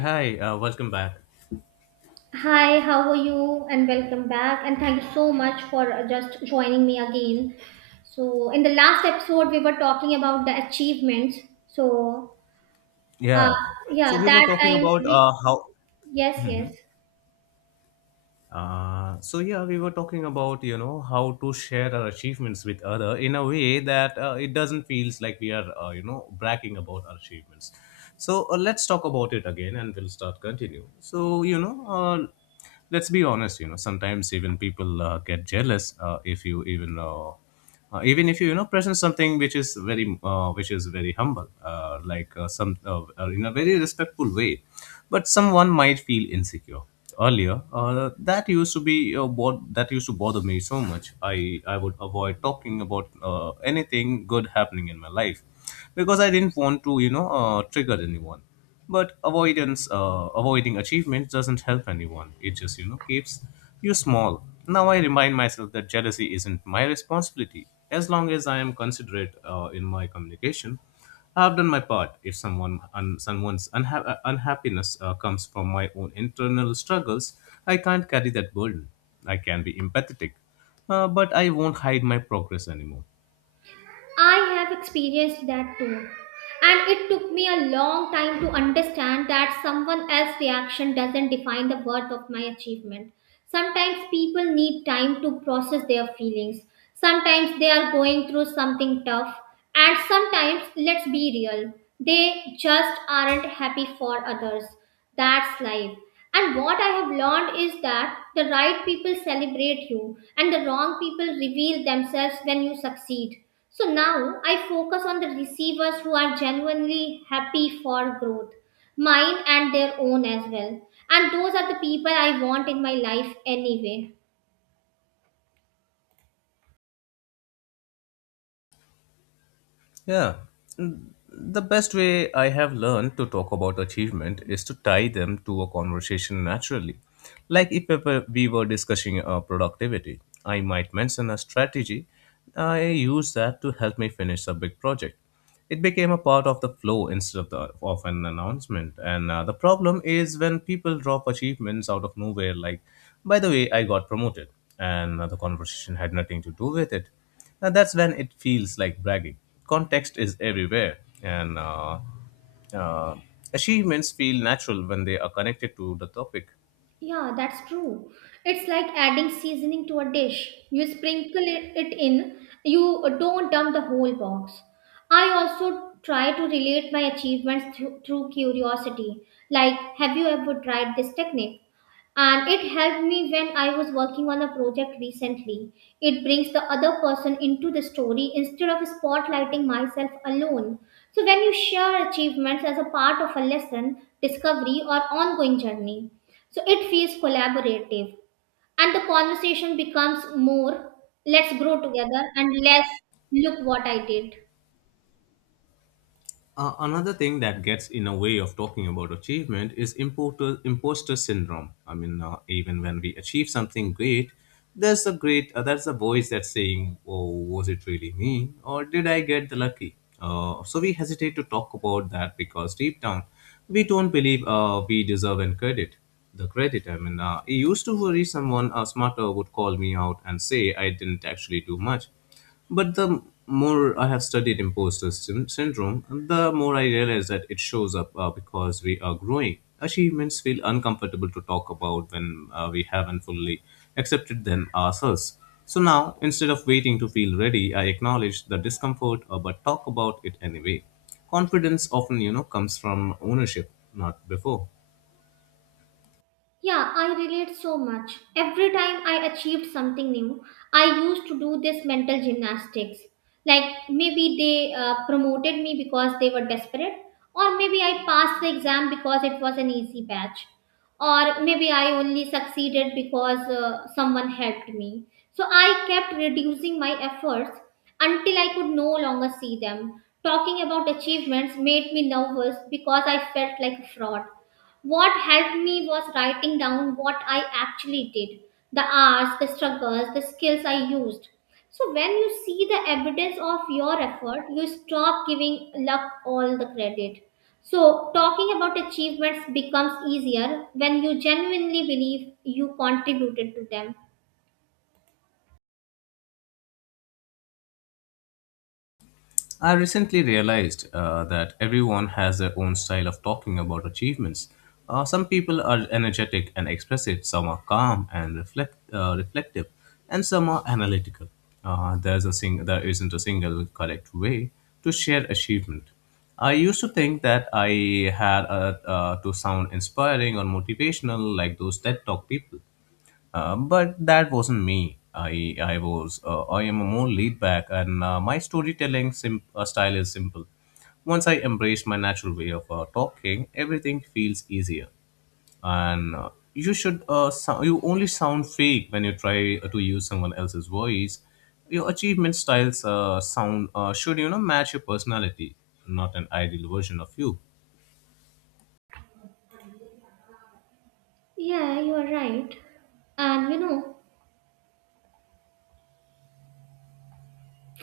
Hi, welcome back. Hi, how are you? And welcome back. And thank you so much for just joining me again. So, in the last episode, we were talking about the achievements. So, uh, Yeah. So yeah, we were that talking time, about we, how. yes, yes. So yeah, we were talking about you know how to share our achievements with other in a way that it doesn't feels like we are you know bragging about our achievements. So let's talk about it again, and we'll start continue. So you know, let's be honest. You know, sometimes even people get jealous if you even. Even if you you know present something which is very humble like some in a very respectful way, but someone might feel insecure earlier. That used to bother me so much. I i would avoid talking about anything good happening in my life because I didn't want to you know trigger anyone. But avoidance, avoiding achievement doesn't help anyone, it just you know keeps you small. Now I remind myself that jealousy isn't my responsibility as long as I am considerate in my communication. I have done my part. If unhappiness comes from my own internal struggles, I can't carry that burden. I can be empathetic, but I won't hide my progress anymore. I have experienced that too. And it took me a long time to understand that someone else's reaction doesn't define the worth of my achievement. Sometimes people need time to process their feelings. Sometimes they are going through something tough. And sometimes, let's be real, they just aren't happy for others. That's life. And what I have learned is that the right people celebrate you and the wrong people reveal themselves when you succeed. So now I focus on the receivers who are genuinely happy for growth, mine and their own as well. And those are the people I want in my life anyway. Yeah. The best way I have learned to talk about achievement is to tie them to a conversation naturally. Like if ever we were discussing productivity, I might mention a strategy. I use that to help me finish a big project. It became a part of the flow instead of, the, of an announcement. And the problem is when people drop achievements out of nowhere, like, by the way, I got promoted, and the conversation had nothing to do with it. Now that's when it feels like bragging. Context is everywhere, and uh, achievements feel natural when they are connected to the topic. Yeah, that's true. It's like adding seasoning to a dish. You sprinkle it in, you don't dump the whole box. I also try to relate my achievements through curiosity. Like, have you ever tried this technique? And it helped me when I was working on a project recently. It brings the other person into the story instead of spotlighting myself alone. So, when you share achievements as a part of a lesson, discovery, or ongoing journey, so it feels collaborative, and the conversation becomes more "let's grow together" and less "look what I did." Another thing that gets in a way of talking about achievement is imposter syndrome. I mean, even when we achieve something great, there's a voice that's saying, "Oh, was it really me, or did I get the lucky?" So we hesitate to talk about that because deep down, we don't believe we deserve any credit. The credit, I mean, it used to worry someone smarter would call me out and say I didn't actually do much. But the more I have studied syndrome, the more I realize that it shows up because we are growing. Achievements feel uncomfortable to talk about when we haven't fully accepted them ourselves. So now, instead of waiting to feel ready, I acknowledge the discomfort but talk about it anyway. Confidence often, you know, comes from ownership, not before. Yeah, I relate so much. Every time I achieved something new, I used to do this mental gymnastics. Like, maybe they promoted me because they were desperate, or maybe I passed the exam because it was an easy batch, or maybe I only succeeded because someone helped me. So I kept reducing my efforts until I could no longer see them. Talking about achievements made me nervous because I felt like a fraud. What helped me was writing down what I actually did, the hours, the struggles, the skills I used. So when you see the evidence of your effort, you stop giving luck all the credit. So talking about achievements becomes easier when you genuinely believe you contributed to them. I recently realized that everyone has their own style of talking about achievements. Some people are energetic and expressive, some are calm and reflective, and some are analytical. There isn't a single correct way to share achievement. I used to think that I had to sound inspiring or motivational like those TED Talk people. But that wasn't me. I was I am more laid back, and my style is simple. Once I embrace my natural way of talking, everything feels easier. And you should you only sound fake when you try to use someone else's voice. Your achievement styles sound should you know match your personality, not an ideal version of you. Yeah, you are right. And you know,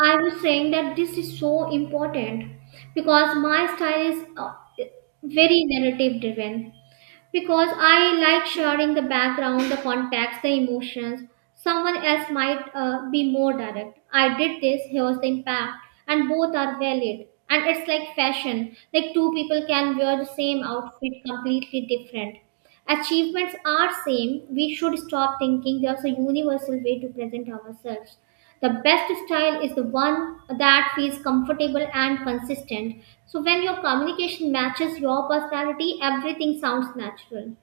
I was saying that this is so important because my style is very narrative driven, because I like sharing the background, the context, the emotions. Someone else might be more direct. I did this, here's the impact, and both are valid. And it's like fashion, like two people can wear the same outfit completely different. Achievements are same. We should stop thinking there's a universal way to present ourselves. The best style is the one that feels comfortable and consistent. So when your communication matches your personality, everything sounds natural.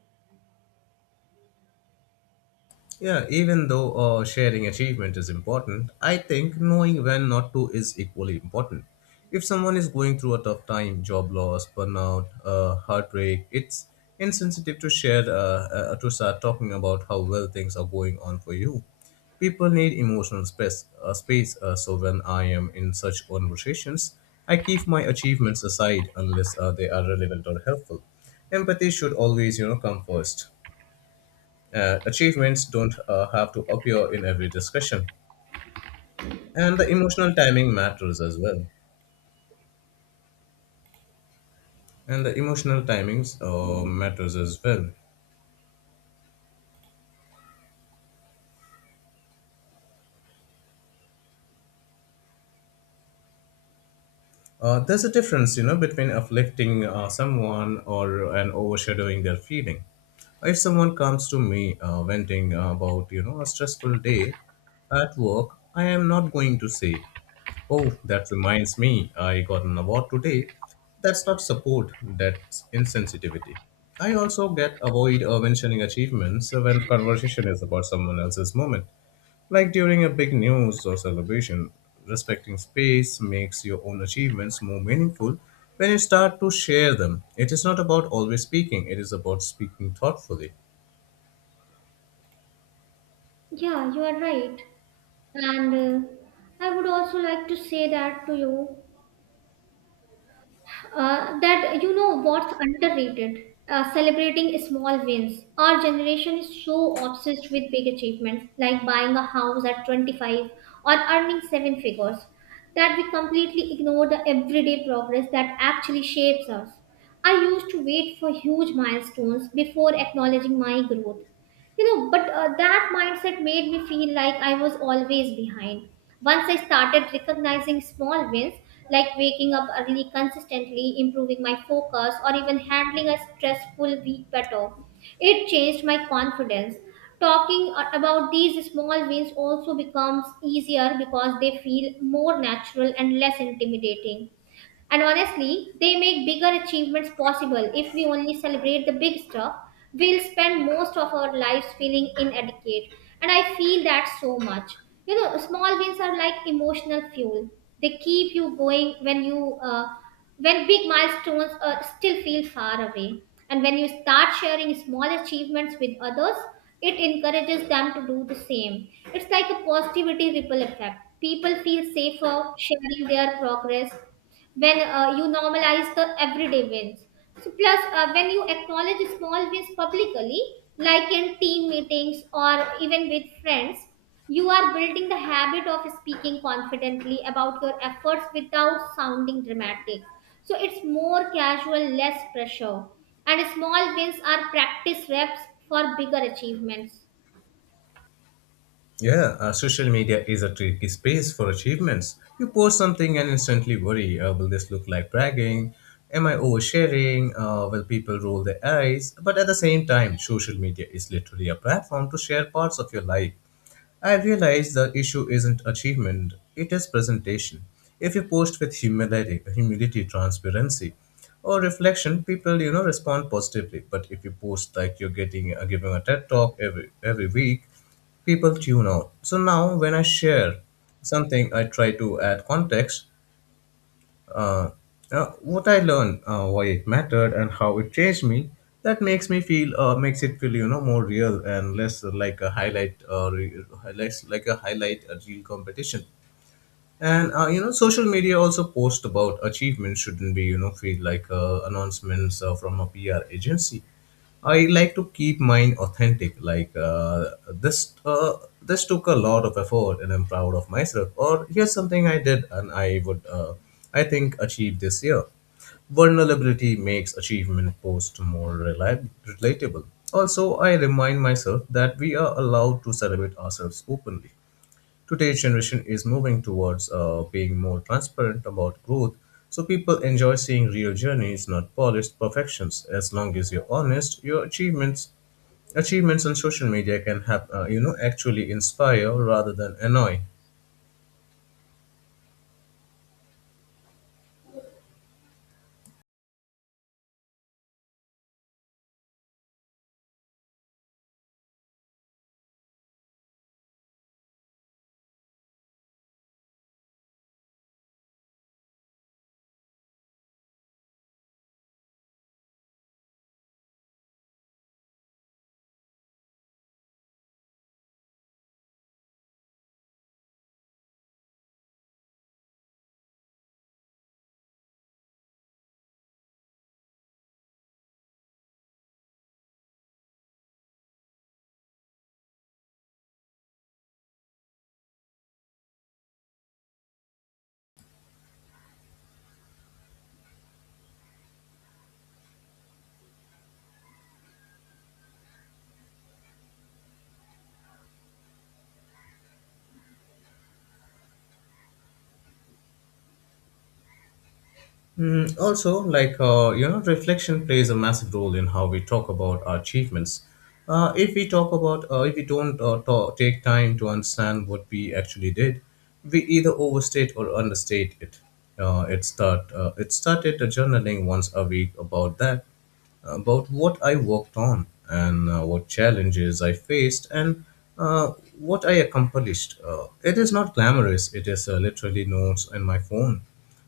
Yeah, even though sharing achievement is important, I think knowing when not to is equally important. If someone is going through a tough time, job loss, burnout, heartbreak, it's insensitive to share to start talking about how well things are going on for you. People need emotional space. Space. So when I am in such conversations, I keep my achievements aside unless they are relevant or helpful. Empathy should always, you know, come first. Achievements don't have to appear in every discussion. And the emotional timing matters as well. And the emotional timings matters as well. There's a difference, you know, between afflicting someone or and overshadowing their feeling. If someone comes to me venting about, you know, a stressful day at work, I am not going to say, "Oh, that reminds me, I got an award today." That's not support, that's insensitivity. I also get avoid mentioning achievements when conversation is about someone else's moment. Like during a big news or celebration, respecting space makes your own achievements more meaningful when you start to share them. It is not about always speaking, it is about speaking thoughtfully. Yeah, you are right. And I would also like to say that to you that, you know, what's underrated, celebrating small wins. Our generation is so obsessed with big achievements, like buying a house at 25 or earning seven figures, that we completely ignore the everyday progress that actually shapes us. I used to wait for huge milestones before acknowledging my growth. You know, but that mindset made me feel like I was always behind. Once I started recognizing small wins, like waking up early, consistently improving my focus, or even handling a stressful week better, it changed my confidence. Talking about these small wins also becomes easier because they feel more natural and less intimidating. And honestly, they make bigger achievements possible. If we only celebrate the big stuff, we'll spend most of our lives feeling inadequate. And I feel that so much. You know, small wins are like emotional fuel. They keep you going when big milestones still feel far away. And when you start sharing small achievements with others, it encourages them to do the same. It's like a positivity ripple effect. People feel safer sharing their progress when you normalize the everyday wins. So plus, when you acknowledge small wins publicly, like in team meetings or even with friends, you are building the habit of speaking confidently about your efforts without sounding dramatic. So it's more casual, less pressure. And small wins are practice reps for bigger achievements. Yeah, social media is a tricky space for achievements. You post something and instantly worry, will this look like bragging? Am I oversharing? Will people roll their eyes? But at the same time, social media is literally a platform to share parts of your life. I realize the issue isn't achievement, it is presentation. If you post with humility, transparency, or reflection, people you know respond positively. But if you post like you're getting giving a TED talk every week, people tune out. So now when I share something, I try to add context, uh, what I learned, why it mattered, and how it changed me. That makes makes it feel, you know, more real and less like a highlight, less like a highlight a real competition. And you know social media also post about achievements shouldn't be you know feel like announcements from a PR agency. I like to keep mine authentic, like, this uh, this took a lot of effort and I'm proud of myself, or here's something I did and I would I think achieve this year. Vulnerability makes achievement posts more relatable. Also I remind myself that we are allowed to celebrate ourselves openly. Today's generation is moving towards being more transparent about growth, so people enjoy seeing real journeys, not polished perfections. As long as you're honest, your achievements on social media can have you know actually inspire rather than annoy. Mm, also, like, you know, reflection plays a massive role in how we talk about our achievements. If we don't ta take time to understand what we actually did, we either overstate or understate it. It started the journaling once a week about that, about what I worked on and what challenges I faced and uh, what I accomplished. It is not glamorous, it is literally notes in my phone.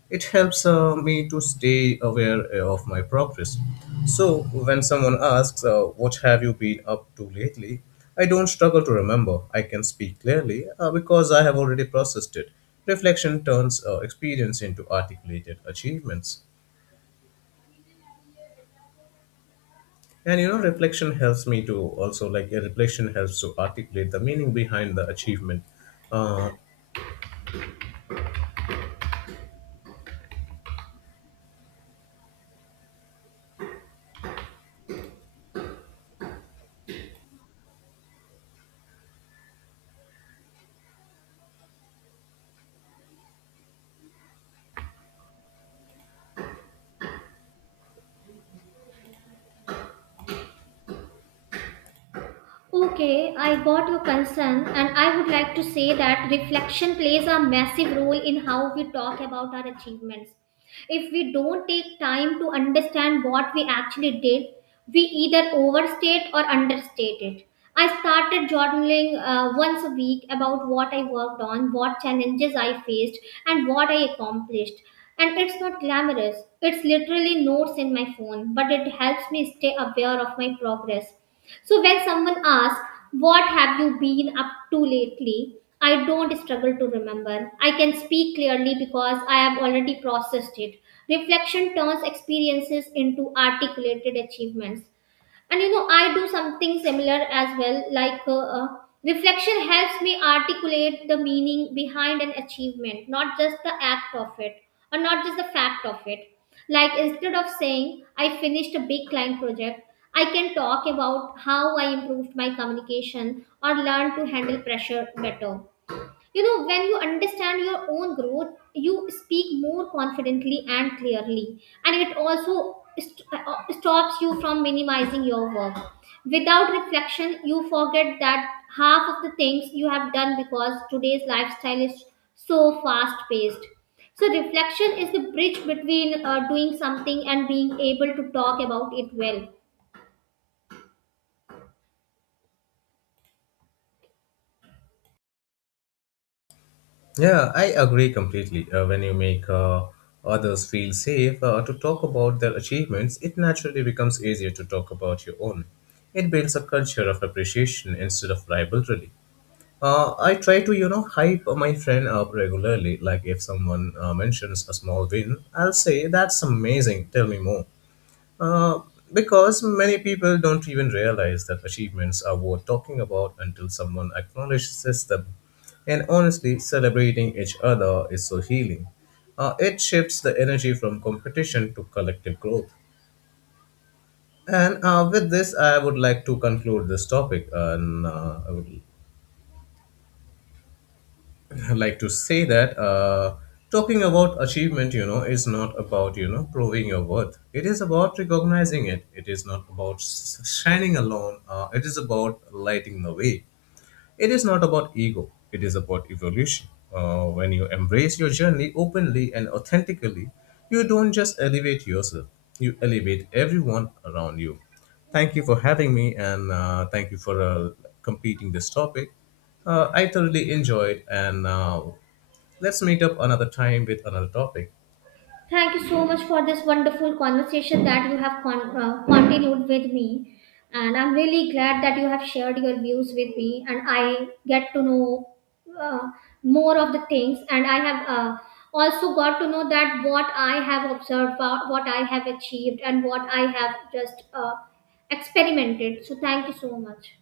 It helps me to stay aware of my progress. So when someone asks, what have you been up to lately? I don't struggle to remember. I can speak clearly because I have already processed it. Reflection turns experience into articulated achievements. And you know, reflection helps me to also like a reflection helps to articulate the meaning behind the achievement. Uh, Okay, I got your concern, and I would like to say that reflection plays a massive role in how we talk about our achievements. If we don't take time to understand what we actually did, we either overstate or understate it. I started journaling once a week about what I worked on, what challenges I faced, and what I accomplished. And it's not glamorous, it's literally notes in my phone, but it helps me stay aware of my progress. So when someone asks, "What have you been up to lately?" I don't struggle to remember. I can speak clearly because I have already processed it. Reflection turns experiences into articulated achievements. And you know, I do something similar as well. Reflection helps me articulate the meaning behind an achievement, not just the act of it, or not just the fact of it. Like, instead of saying, "I finished a big client project," I can talk about how I improved my communication or learned to handle pressure better. You know, when you understand your own growth, you speak more confidently and clearly, and it also stops you from minimizing your work. Without reflection, you forget that half of the things you have done, because today's lifestyle is so fast paced. So reflection is the bridge between doing something and being able to talk about it well. yeah, I agree completely. When you make others feel safe to talk about their achievements, it naturally becomes easier to talk about your own. It builds a culture of appreciation instead of rivalry. I try to, you know, hype my friend up regularly. Like if someone mentions a small win, I'll say, "That's amazing, tell me more." Uh, because many people don't even realize that achievements are worth talking about until someone acknowledges them. And honestly, celebrating each other is so healing. It shifts the energy from competition to collective growth. And with this, I would like to conclude this topic. And I would like to say that talking about achievement, you know, is not about, you know, proving your worth. It is about recognizing it. It is not about shining alone. It is about lighting the way. It is not about ego, it is about evolution. When you embrace your journey openly and authentically, you don't just elevate yourself, you elevate everyone around you. Thank you for having me and thank you for completing this topic. I thoroughly enjoyed and let's meet up another time with another topic. Thank you so much for this wonderful conversation that you have continued with me. And I'm really glad that you have shared your views with me, and I get to know uh, more of the things. And I have also got to know that what I have observed, what I have achieved, and what I have just experimented. So, thank you so much.